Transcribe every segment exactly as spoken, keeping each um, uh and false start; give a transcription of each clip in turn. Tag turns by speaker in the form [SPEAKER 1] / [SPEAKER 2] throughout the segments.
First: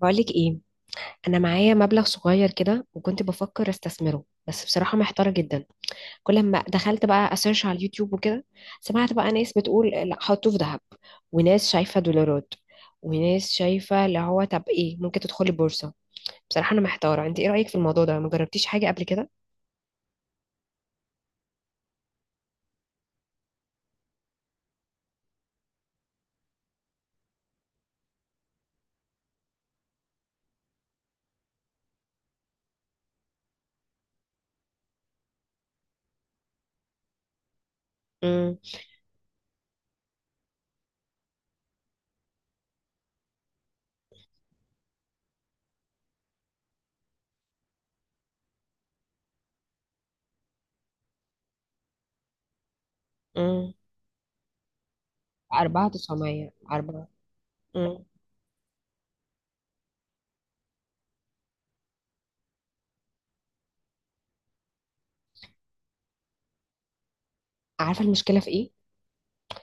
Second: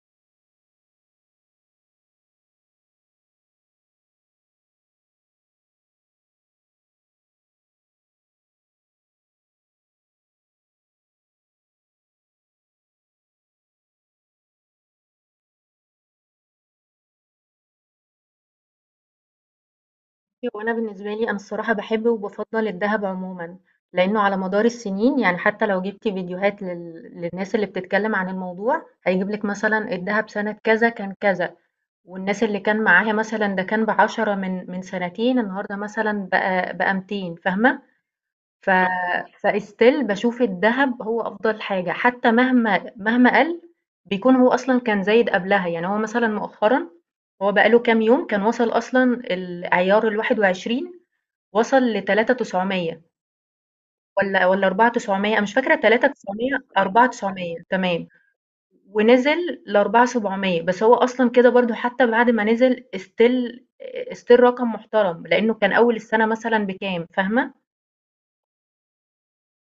[SPEAKER 1] بقولك ايه؟ انا معايا مبلغ صغير كده، وكنت بفكر استثمره، بس بصراحه محتاره جدا. كل ما دخلت بقى اسيرش على اليوتيوب وكده، سمعت بقى ناس بتقول لا، حطوه في ذهب، وناس شايفه دولارات، وناس شايفه اللي هو طب ايه، ممكن تدخلي بورصه. بصراحه انا محتاره، انت ايه رايك في الموضوع ده؟ ما جربتيش حاجه قبل كده؟
[SPEAKER 2] وانا بالنسبه لي انا الصراحه بحب وبفضل الذهب عموما، لانه على مدار السنين يعني حتى لو جبتي فيديوهات لل... للناس اللي بتتكلم عن الموضوع هيجيب لك مثلا الذهب سنه كذا كان كذا، والناس اللي كان معاها مثلا ده كان بعشرة من من سنتين النهارده مثلا بقى بقى ميتين، فاهمه؟
[SPEAKER 1] امم.
[SPEAKER 2] ف فاستيل بشوف الذهب هو افضل حاجه حتى مهما مهما قل، بيكون هو اصلا كان زايد قبلها، يعني هو مثلا مؤخرا هو بقاله كام يوم كان وصل اصلا العيار الواحد وعشرين، وصل ل3900
[SPEAKER 1] امم.
[SPEAKER 2] والّا والّا أربعة آلاف وتسعمية، أنا مش فاكرة
[SPEAKER 1] اربعه تلاف وتسعميه،
[SPEAKER 2] تلاتة آلاف وتسعمية
[SPEAKER 1] اربعه.
[SPEAKER 2] أربعة آلاف وتسعمية،
[SPEAKER 1] امم.
[SPEAKER 2] تمام، ونزل ل4700، بس هو أصلًا كده برضه حتى بعد ما نزل still still رقم محترم، لإنه كان أول السنة مثلًا بكام، فاهمة؟
[SPEAKER 1] عارفه المشكله في ايه؟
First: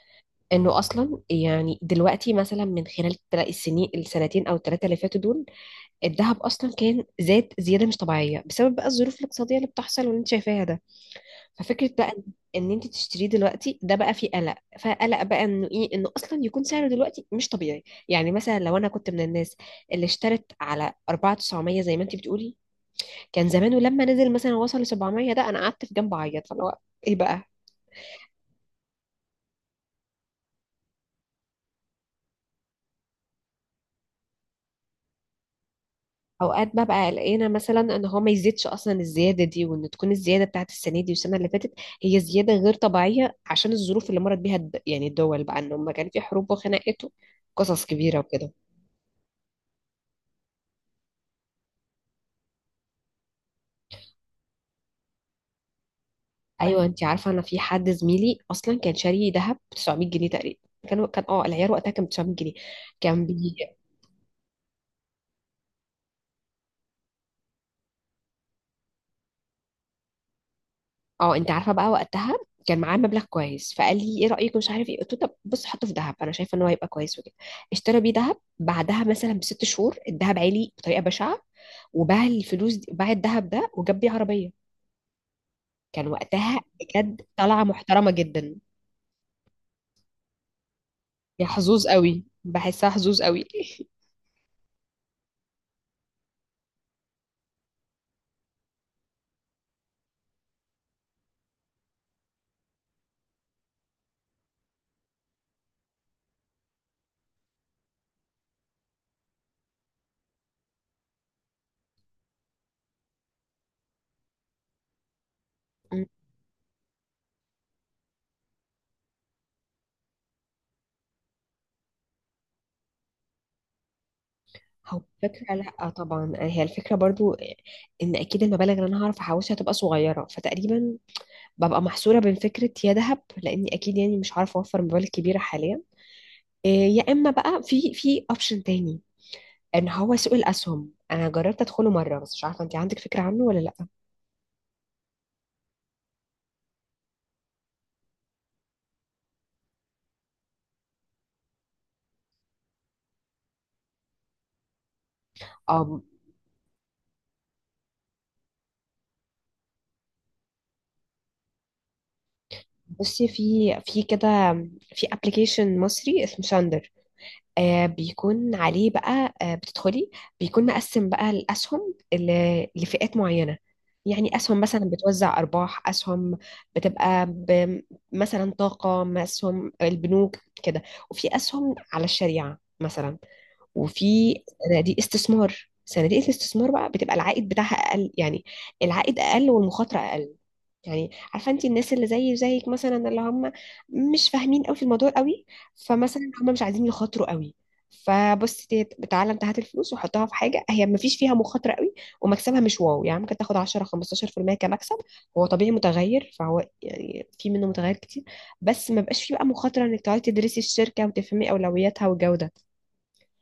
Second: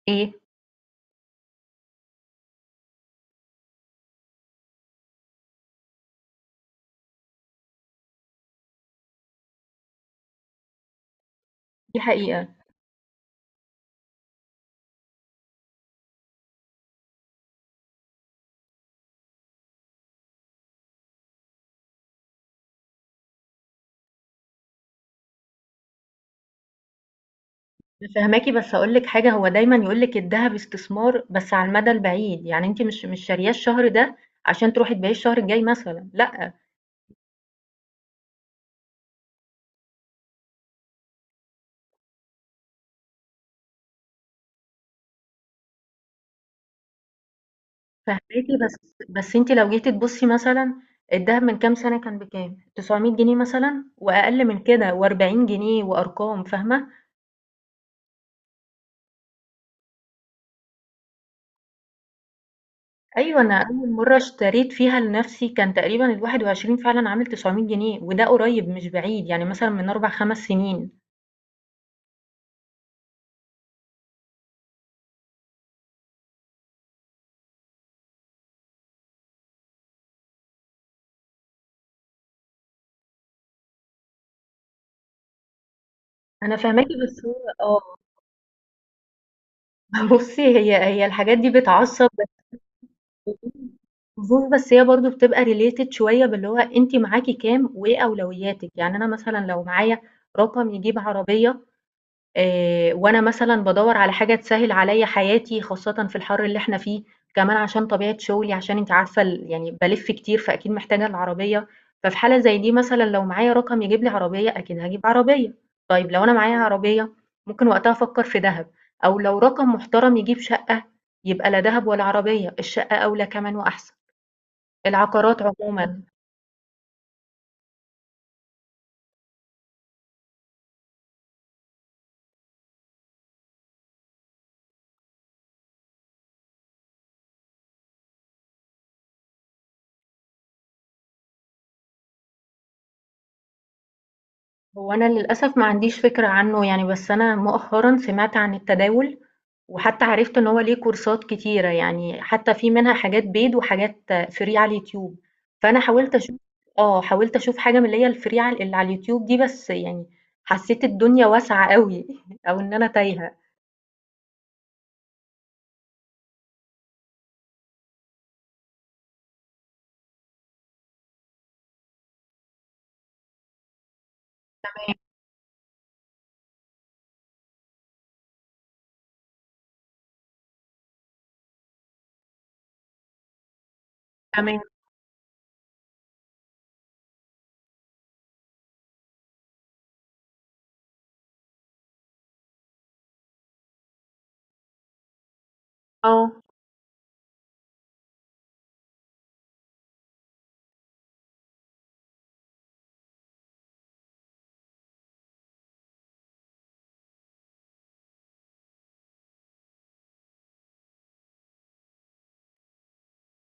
[SPEAKER 2] إيه؟
[SPEAKER 1] انه اصلا يعني دلوقتي مثلا من خلال التلا- السنين، السنتين او الثلاثه اللي فاتوا دول، الذهب اصلا كان زاد زياده مش طبيعيه، بسبب بقى الظروف الاقتصاديه اللي بتحصل واللي انت شايفاها ده. ففكره
[SPEAKER 2] دي
[SPEAKER 1] بقى ان
[SPEAKER 2] حقيقة.
[SPEAKER 1] إن انت تشتريه دلوقتي ده بقى فيه قلق. فقلق بقى انه ايه، انه اصلا يكون سعره دلوقتي مش طبيعي. يعني مثلا لو انا كنت من الناس اللي اشترت على اربعه تلاف وتسعميه زي ما انت بتقولي، كان زمانه لما نزل مثلا وصل ل سبعمئة، ده انا قعدت في جنب اعيط. فاللي هو ايه بقى.
[SPEAKER 2] أنا فاهماكِ بس هاقول لِك حاجة، هو دايمًا يقول لِك الدهب استثمار بس على المدى البعيد، يعني أنتِ مش مش شارياه الشهر ده عشان تروحي تبيعيه الشهر الجاي مثلًا، لأ.
[SPEAKER 1] اوقات ببقى قلقانه مثلا ان هو ما يزيدش اصلا الزياده دي، وان تكون الزياده بتاعت السنه دي والسنه اللي فاتت هي زياده غير طبيعيه، عشان الظروف اللي مرت بيها الد- يعني الدول، بقى ان هم كان في حروب وخناقات وقصص كبيره
[SPEAKER 2] فاهماكِ،
[SPEAKER 1] وكده.
[SPEAKER 2] بس بس أنتِ لو جيتِ تبُصّي مثلًا الدهب من كام سنة كان بكام؟ تسعمية جنيه مثلًا وأقل من كده، و40 جنيه، وأرقام،
[SPEAKER 1] ايوه،
[SPEAKER 2] فاهمة؟
[SPEAKER 1] انت عارفه انا في حد زميلي اصلا كان شاري ذهب تسعميه جنيه تقريبا. كان كان اه، العيار وقتها كان تسعميه جنيه، كان
[SPEAKER 2] أيوه،
[SPEAKER 1] بي
[SPEAKER 2] أنا أول مرّة اشتريت فيها لنَفْسي كان تقريبًا ال21 فعلًا عامل تسعمية جنيه وده قريب مش بعيد، يعني مثلًا من أربع، خمس سنين.
[SPEAKER 1] اه، انت عارفه بقى وقتها كان معاه مبلغ كويس، فقال لي ايه رايك مش عارف ايه، قلت له طب بص، حطه في ذهب، انا شايفه ان هو هيبقى كويس وكده. اشترى بيه ذهب، بعدها مثلا بست شهور الذهب عالي بطريقه بشعه، وباع الفلوس دي، باع الذهب ده وجاب بيه عربية. كان
[SPEAKER 2] أنا
[SPEAKER 1] وقتها
[SPEAKER 2] فاهماكِ،
[SPEAKER 1] بجد
[SPEAKER 2] بس هو
[SPEAKER 1] طلعة
[SPEAKER 2] آه.
[SPEAKER 1] محترمة جدا.
[SPEAKER 2] بُصّي، هي هي الحاجات
[SPEAKER 1] يا
[SPEAKER 2] دي
[SPEAKER 1] حظوظ
[SPEAKER 2] بتعصّب،
[SPEAKER 1] قوي، بحسها حظوظ قوي.
[SPEAKER 2] طموح، بس هي برضه بتبقى related شوية باللي هو أنتِ معاكِ كام وإيه أولوياتِك، يعني أنا مثلًا لو معايا رقم يجيب عربية، آآ وأنا مثلًا بادوّر على حاجة تسهّل عليّا حياتي، خاصةً في الحَر اللي إحنا فيه، كمان عشان طبيعة شُغلي، عشان أنتِ عارفة ال يعني بالِف كتير، فأكيد محتاجة العربية، ففي حالة زي دي مثلًا لو معايا رقم يجيب لي عربية، أكيد هاجيب عربية. طيب لو أنا معايا عربية، ممكن وقتها أفكّر في دهب، أو لو رقم محترم يجيب شقة، يبقى لا دهب ولا عربية، الشقة أولى كمان وأحسن.
[SPEAKER 1] هو
[SPEAKER 2] العقارات
[SPEAKER 1] فكرة. لا، آه
[SPEAKER 2] عمومًا.
[SPEAKER 1] طبعا هي الفكرة برضو، ان اكيد المبالغ اللي انا هعرف احوشها هتبقى صغيرة. فتقريبا ببقى محصورة بين فكرة يا ذهب، لاني اكيد يعني مش عارفة اوفر مبالغ كبيرة حاليا. إيه، يا اما بقى في في اوبشن تاني، ان هو سوق الاسهم. انا جربت ادخله مرة، بس مش عارفة انت عندك فكرة عنه ولا لا؟
[SPEAKER 2] هو أنا للأسف ما عنديش فكرة عنّه يعني، بس أنا مؤخرًا سمعت عن التداول، وحتى عرفت إن هو ليه كورسات كتيرة، يعني حتى في منها حاجات paid وحاجات free على اليوتيوب، فأنا
[SPEAKER 1] اه،
[SPEAKER 2] حاولت أشوف. آه، حاولت أشوف حاجة من اللي هي الfree عل اللي على اليوتيوب دي، بس يعني حسيت الدنيا واسعة أوي أو إن أنا
[SPEAKER 1] بصي
[SPEAKER 2] تايهة.
[SPEAKER 1] في في كده، في ابلكيشن مصري اسمه ساندر. آه بيكون عليه بقى، آه بتدخلي، بيكون مقسم بقى الاسهم ل- لفئات معينه. يعني اسهم مثلا بتوزع ارباح، اسهم بتبقى ب- مثلا طاقه، اسهم البنوك كده، وفي اسهم على الشريعه مثلا، وفي
[SPEAKER 2] تمام.
[SPEAKER 1] صناديق استثمار صناديق الاستثمار. بقى بتبقى العائد بتاعها اقل، يعني العائد اقل والمخاطره اقل. يعني عارفه انت، الناس اللي زي زيك مثلا اللي هم مش فاهمين قوي في الموضوع قوي، فمثلا
[SPEAKER 2] آه،
[SPEAKER 1] هم مش عايزين يخاطروا قوي. فبص، تيت- تعالى انت هات الفلوس وحطها في حاجه هي ما فيش فيها مخاطره قوي، ومكسبها مش واو، يعني ممكن تاخد عشرة خمستاشر في الميه كمكسب. هو طبيعي متغير، فهو يعني في منه متغير كتير، بس ما بقاش فيه بقى مخاطره انك تقعدي تدرسي الشركه وتفهمي اولوياتها والجوده.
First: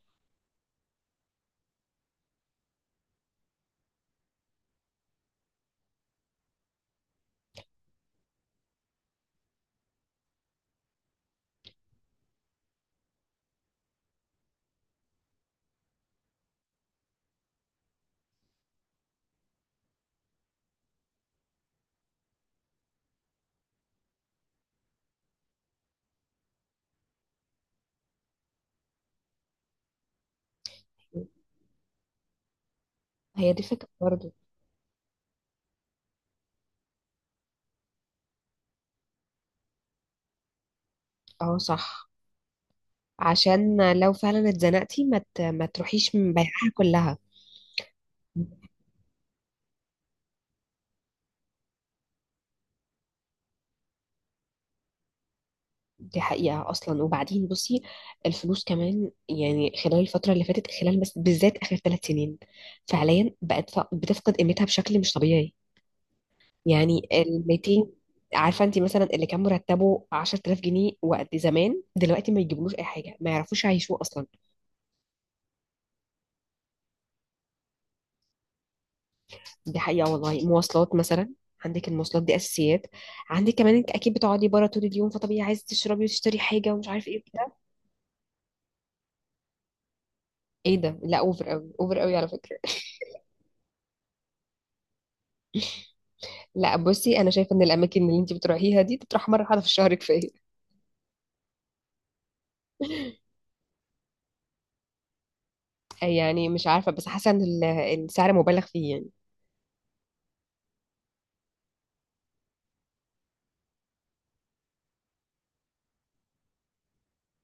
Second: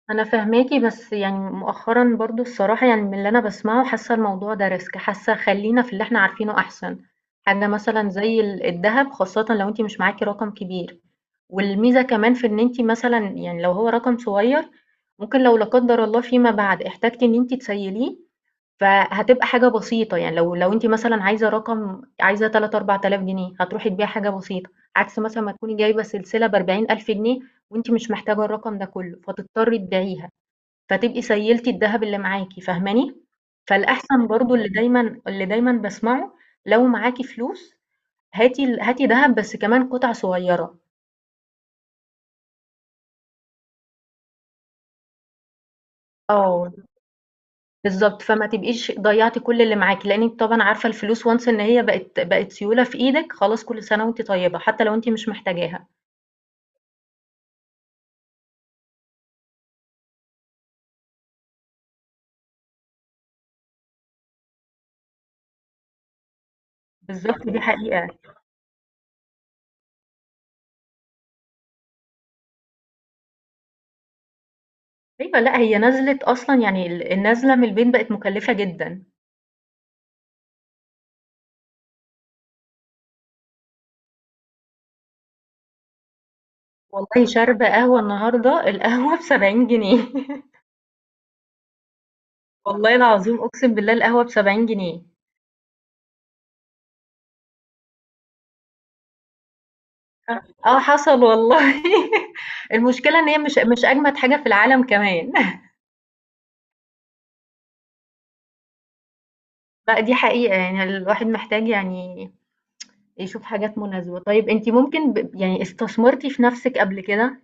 [SPEAKER 2] أنا فاهماكِ، بس يعني مؤخرًا برضه الصراحة يعني من اللي أنا باسمعه حاسة الموضوع ده risk، حاسة خلّينا في اللي إحنا عارفينه أحسن، حاجة مثلًا زي ال الدهب خاصةً لو أنتِ مش معاكِ رقم كبير. والميزة كمان في إن أنتِ مثلًا يعني لو هو رقم صغير، ممكن لو لا قدّر الله فيما بعد احتجتِ إن أنتِ تسيّليه، فهتبقى حاجة بسيطة، يعني لو لو أنتِ مثلًا عايزة رقم، عايزة ثلاثة آلاف، أربعة آلاف جنيه، هتروحي تبيعي حاجة بسيطة، عكس مثلًا ما تكوني جايبة سلسلة ب40,000 جنيه وأنتِ مش محتاجة الرقم ده كلّه، فتضطري تبيعيها، فتبقي سيّلتِ الدهب اللي معاكِ، فاهماني؟
[SPEAKER 1] هي دي فكرة
[SPEAKER 2] فالأحسن
[SPEAKER 1] برضو.
[SPEAKER 2] برضه اللي دايمًا اللي دايمًا باسمعه، لو معاكِ فلوس هاتي ال هاتي دهب بس كمان قطع صغيرة.
[SPEAKER 1] اه، صح. عشان لو فعلا اتزنقتي ما ت- ما تروحيش من بيعها
[SPEAKER 2] آه،
[SPEAKER 1] كلها.
[SPEAKER 2] بالضبط، فما تبقيش ضيّعتِ كل اللي معاكِ، لإنِّك طبعًا عارفة الفلوس once إن هي بقت بقت سيولة في إيدِك، خلاص كل سنة وأنتِ طيبة، حتى لو أنتِ مش محتاجاها.
[SPEAKER 1] دي حقيقة أصلا. وبعدين بصي، الفلوس كمان يعني خلال الفترة اللي فاتت، خلال بس بالذات آخر ثلاث سنين، فعليا بقت ف- بتفقد قيمتها بشكل مش طبيعي. يعني ال
[SPEAKER 2] بالضبط، دي
[SPEAKER 1] ميتين.
[SPEAKER 2] حقيقة.
[SPEAKER 1] عارفة انت مثلا اللي كان مرتبه عشرتلاف جنيه وقت زمان، دلوقتي ما يجيبلوش أي حاجة، ما يعرفوش يعيشوه أصلا.
[SPEAKER 2] أيوه، لأ هي نزلِت أصلًا، يعني ال النازلة من البيت بقت مُكلّفة جدًا.
[SPEAKER 1] دي حقيقة والله. مواصلات مثلا، عندك المواصلات دي أساسيات، عندك كمان أنت أكيد بتقعدي بره طول اليوم، فطبيعي عايزة تشربي وتشتري حاجة ومش عارف إيه
[SPEAKER 2] والله
[SPEAKER 1] بتاع.
[SPEAKER 2] شاربة قهوة النهارده، القهوة ب70 جنيه.
[SPEAKER 1] إيه ده؟ لا، أوفر أوي، أوفر أوي على فكرة.
[SPEAKER 2] والله العظيم أقسم بالله القهوة ب70 جنيه.
[SPEAKER 1] لا بصي، أنا شايفة إن الأماكن اللي أنت بتروحيها دي تروح مرة واحدة في الشهر كفاية.
[SPEAKER 2] آه حصل والله. المشكلة إن هي مش مش أجمد حاجة في العالم كمان.
[SPEAKER 1] يعني مش عارفة، بس حاسة إن ال- السعر مبالغ فيه يعني.
[SPEAKER 2] لأ دي حقيقة، يعني الواحد محتاج يعني يشوف حاجات مناسبة. طيب أنتِ ممكن ب يعني استثمرتِ في نفسِك قبل كده،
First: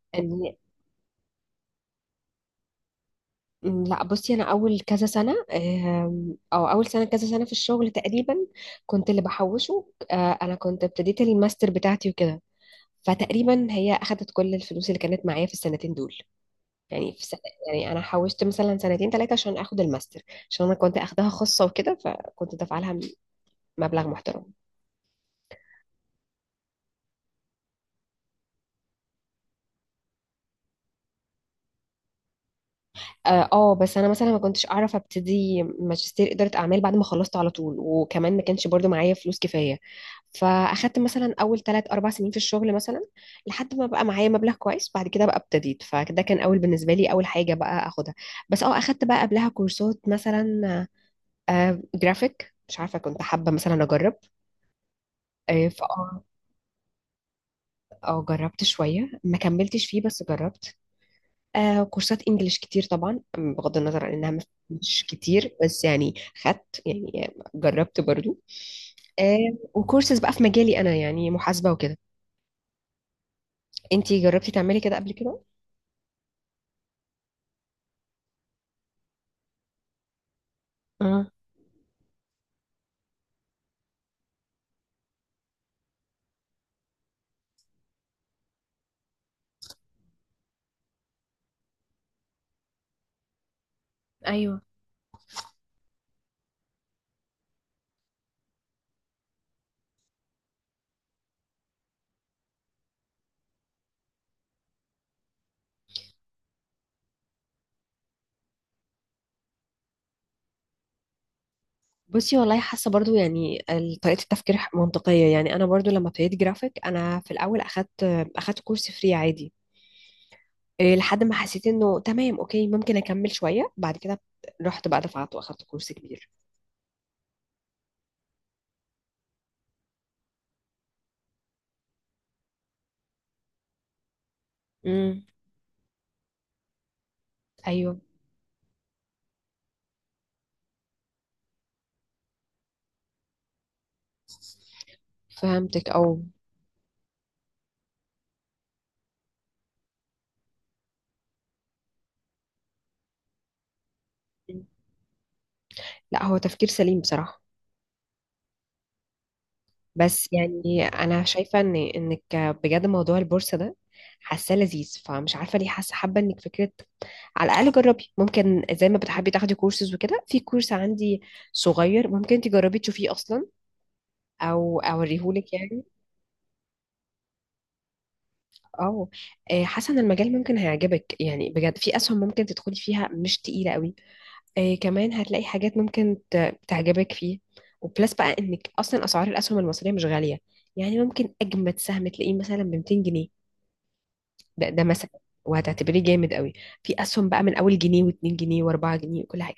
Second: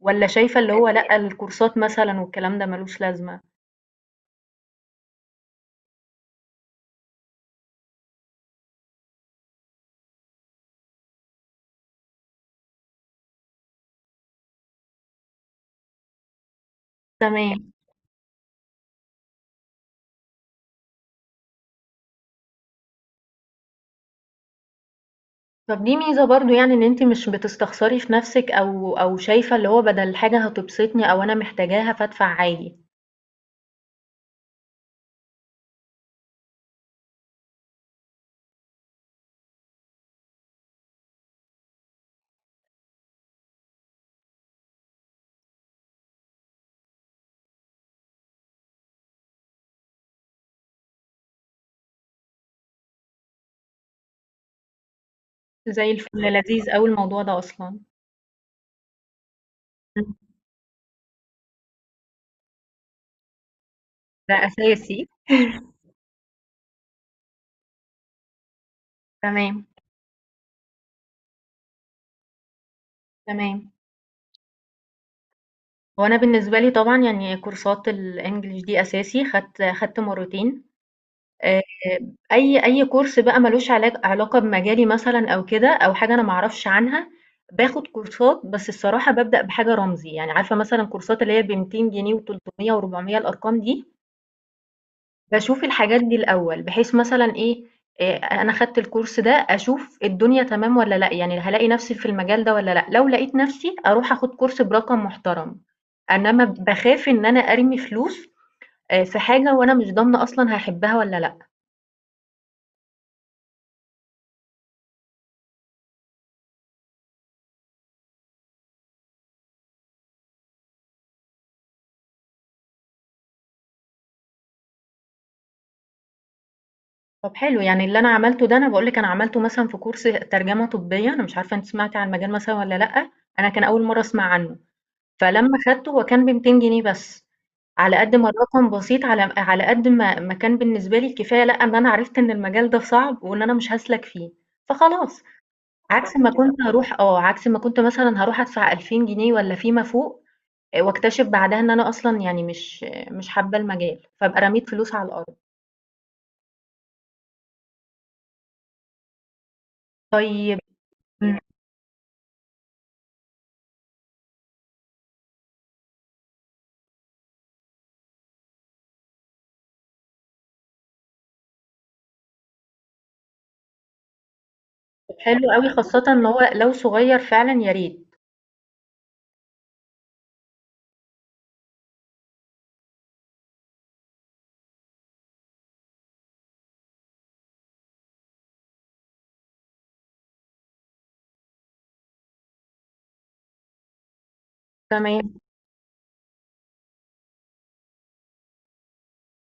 [SPEAKER 2] والّا
[SPEAKER 1] إن-
[SPEAKER 2] شايفة اللي هو لأ، الكورسات مثلًا والكلام ده ما لوش لازمة؟
[SPEAKER 1] لا بصي، أنا أول كذا سنة، آم، أو أول سنة كذا سنة في الشغل تقريبا، كنت اللي بحوشه. آه، أنا كنت ابتديت الماستر بتاعتي وكده، فتقريبا هي اخدت كل الفلوس اللي كانت معايا في السنتين دول. يعني في سنة،
[SPEAKER 2] تمام.
[SPEAKER 1] يعني انا حوشت مثلا سنتين ثلاثه عشان اخد الماستر، عشان انا كنت اخدها خاصه وكده، فكنت دافعه لها مبلغ محترم.
[SPEAKER 2] طب دي ميزة برضه يعني إن أنتِ مش بتستخسري في نفسِك، أو أو شايفة اللي هو بدل حاجة هتبسطني أو أنا محتاجاها فادفع عادي.
[SPEAKER 1] اه، آه، بس انا مثلا ما كنتش اعرف ابتدي ماجستير اداره اعمال بعد ما خلصت على طول، وكمان ما كانش برضو معايا فلوس كفايه. فاخدت مثلا اول ثلاث اربع سنين في الشغل مثلا لحد ما بقى معايا مبلغ كويس. بعد كده بقى ابتديت، فده كان اول، بالنسبه لي اول حاجه بقى اخدها. بس اه اخدت بقى قبلها كورسات مثلا، آه جرافيك مش عارفة، كنت حابة مثلا أجرب. آه
[SPEAKER 2] زي الفل،
[SPEAKER 1] فأه
[SPEAKER 2] لذيذ أوي الموضوع ده أصلًا.
[SPEAKER 1] أه آه، جربت شوية، ما كملتش فيه
[SPEAKER 2] إمم.
[SPEAKER 1] بس جربت. آه كورسات إنجليش كتير طبعا، بغض النظر عن إنها مش
[SPEAKER 2] ده
[SPEAKER 1] مش
[SPEAKER 2] أساسي.
[SPEAKER 1] كتير، بس يعني خدت، يعني جربت برضو. آه.
[SPEAKER 2] تمام،
[SPEAKER 1] وكورسز بقى في مجالي أنا، يعني محاسبة وكده.
[SPEAKER 2] تمام.
[SPEAKER 1] أنتي جربتي تعملي كده قبل كده؟
[SPEAKER 2] هو أنا بالنسبة لي طبعًا يعني كورسات الEnglish دي أساسي، خدت خدت مرّتين.
[SPEAKER 1] اه.
[SPEAKER 2] آآ أي أي كورس بقى مالوش علاج علاقة بمجالي مثلًا أو كده، أو حاجة أنا ما أعرفش عنها، باخد كورسات بس الصراحة بابدأ بحاجة رمزي، يعني عارفة مثلًا كورسات اللي هي ب200 جنيه و300 و400، الأرقام دي،
[SPEAKER 1] ايوه.
[SPEAKER 2] باشوف الحاجات دي الأول، بحيث مثلًا إيه، آآ أنا خدت الكورس ده أشوف الدنيا تمام والّا لأ، يعني هالاقي نفسي في المجال ده والّا لأ، لو لقيت نفسي أروح آخد كورس برقم محترم، إنما باخاف إن أنا أرمي فلوس آآ في حاجة وأنا مش ضامنة أصلًا هاحبها والّا لأ.
[SPEAKER 1] بصي، والله حاسه برضو يعني ال- طريقه التفكير منطقيه. يعني انا برضو لما ابتديت جرافيك انا في الاول اخدت اخدت كورس فري عادي. إيه، لحد ما حسيت انه تمام، اوكي، ممكن اكمل شويه. بعد كده رحت بقى دفعت واخدت كورس كبير.
[SPEAKER 2] طب حلو، يعني اللي أنا عملته ده أنا باقول لِك، أنا عملته مثلًا في كورس ترجمة طبية، أنا مش عارفة أنتِ سمعتِ عن المجال مثلًا والّا لأ، أنا كان أول مرّة أسمع عنه،
[SPEAKER 1] امم.
[SPEAKER 2] فلمّا خدته هو كان ب200 جنيه بس، على
[SPEAKER 1] ايوه.
[SPEAKER 2] قد ما الرقم بسيط، على على قد ما ما كان بالنسبة لي الكفاية لأ، إن أنا عرفت إن المجال ده صعب وإن أنا مش هاسلك فيه، فخلاص،
[SPEAKER 1] فهمتك
[SPEAKER 2] عكس
[SPEAKER 1] او
[SPEAKER 2] ما كنت هاروح آه، عكس ما كنت مثلًا هاروح أدفع ألفين جنيه والّا فيما فوق، آآ واكتشف بعدها إن أنا أصلًا يعني مش مش حابة المجال، فابقى رميت فلوس على الأرض.
[SPEAKER 1] لا، هو تفكير سليم بصراحه. بس
[SPEAKER 2] طيب
[SPEAKER 1] يعني انا شايفه ان انك، بجد موضوع البورصه ده حاساه لذيذ، فمش عارفه ليه حاسه حابه انك فكره، على الاقل جربي. ممكن زي ما بتحبي تاخدي كورسز وكده، في كورس عندي صغير ممكن تجربي تشوفيه اصلا، او
[SPEAKER 2] حلو
[SPEAKER 1] اوريهولك
[SPEAKER 2] أوي،
[SPEAKER 1] يعني.
[SPEAKER 2] خاصةً إن هو لو صغير فعلًا يا ريت.
[SPEAKER 1] اه، آه، حاسه ان المجال ممكن هيعجبك يعني، بجد في اسهم ممكن تدخلي فيها مش تقيله قوي. آه، كمان هتلاقي حاجات ممكن ت- تعجبك فيه. وبلس بقى انك اصلا اسعار الاسهم المصريه مش غاليه، يعني ممكن اجمد سهم تلاقيه مثلا ب ميتين جنيه ده, ده, مثلا،
[SPEAKER 2] تمام،
[SPEAKER 1] وهتعتبريه جامد قوي. في اسهم بقى من اول جنيه و2 جنيه و4 جنيه وكل حاجه.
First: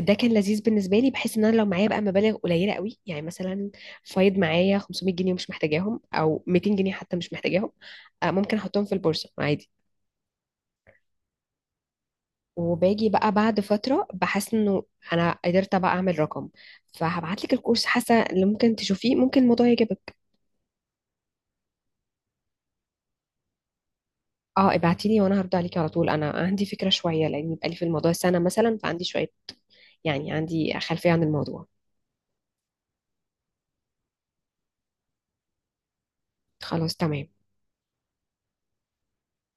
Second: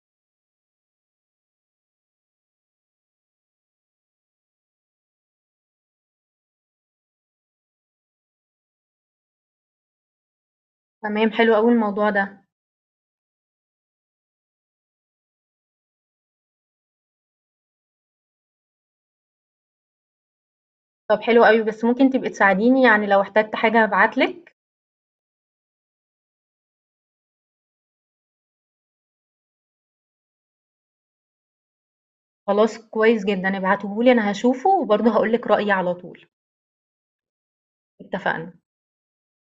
[SPEAKER 1] ده كان لذيذ بالنسبه لي، بحيث ان انا لو معايا بقى مبالغ قليله قوي، يعني مثلا فايض معايا خمسمئة جنيه ومش محتاجاهم، او ميتين جنيه حتى مش محتاجاهم، آه، ممكن احطهم في البورصه عادي.
[SPEAKER 2] تمام، حلو أوي الموضوع ده.
[SPEAKER 1] وباجي بقى بعد فترة بحس انه انا قدرت بقى اعمل رقم، فهبعت لك الكورس، حاسة اللي ممكن تشوفيه، ممكن الموضوع يعجبك.
[SPEAKER 2] طب حلو أوي، بس ممكن تبقي تساعديني يعني لو احتجت حاجة هابعت لِك؟
[SPEAKER 1] اه، ابعتي لي وانا هرد عليكي على طول. انا عندي فكرة شوية، لاني بقالي في الموضوع سنة مثلا، فعندي شوية، يعني عندي خلفية عن الموضوع.
[SPEAKER 2] خلاص كويس جدًا، ابعتيه لي أنا هاشوفه وبرضه هاقول لِك رأيي على طول.
[SPEAKER 1] خلاص، تمام.
[SPEAKER 2] اتفقنا.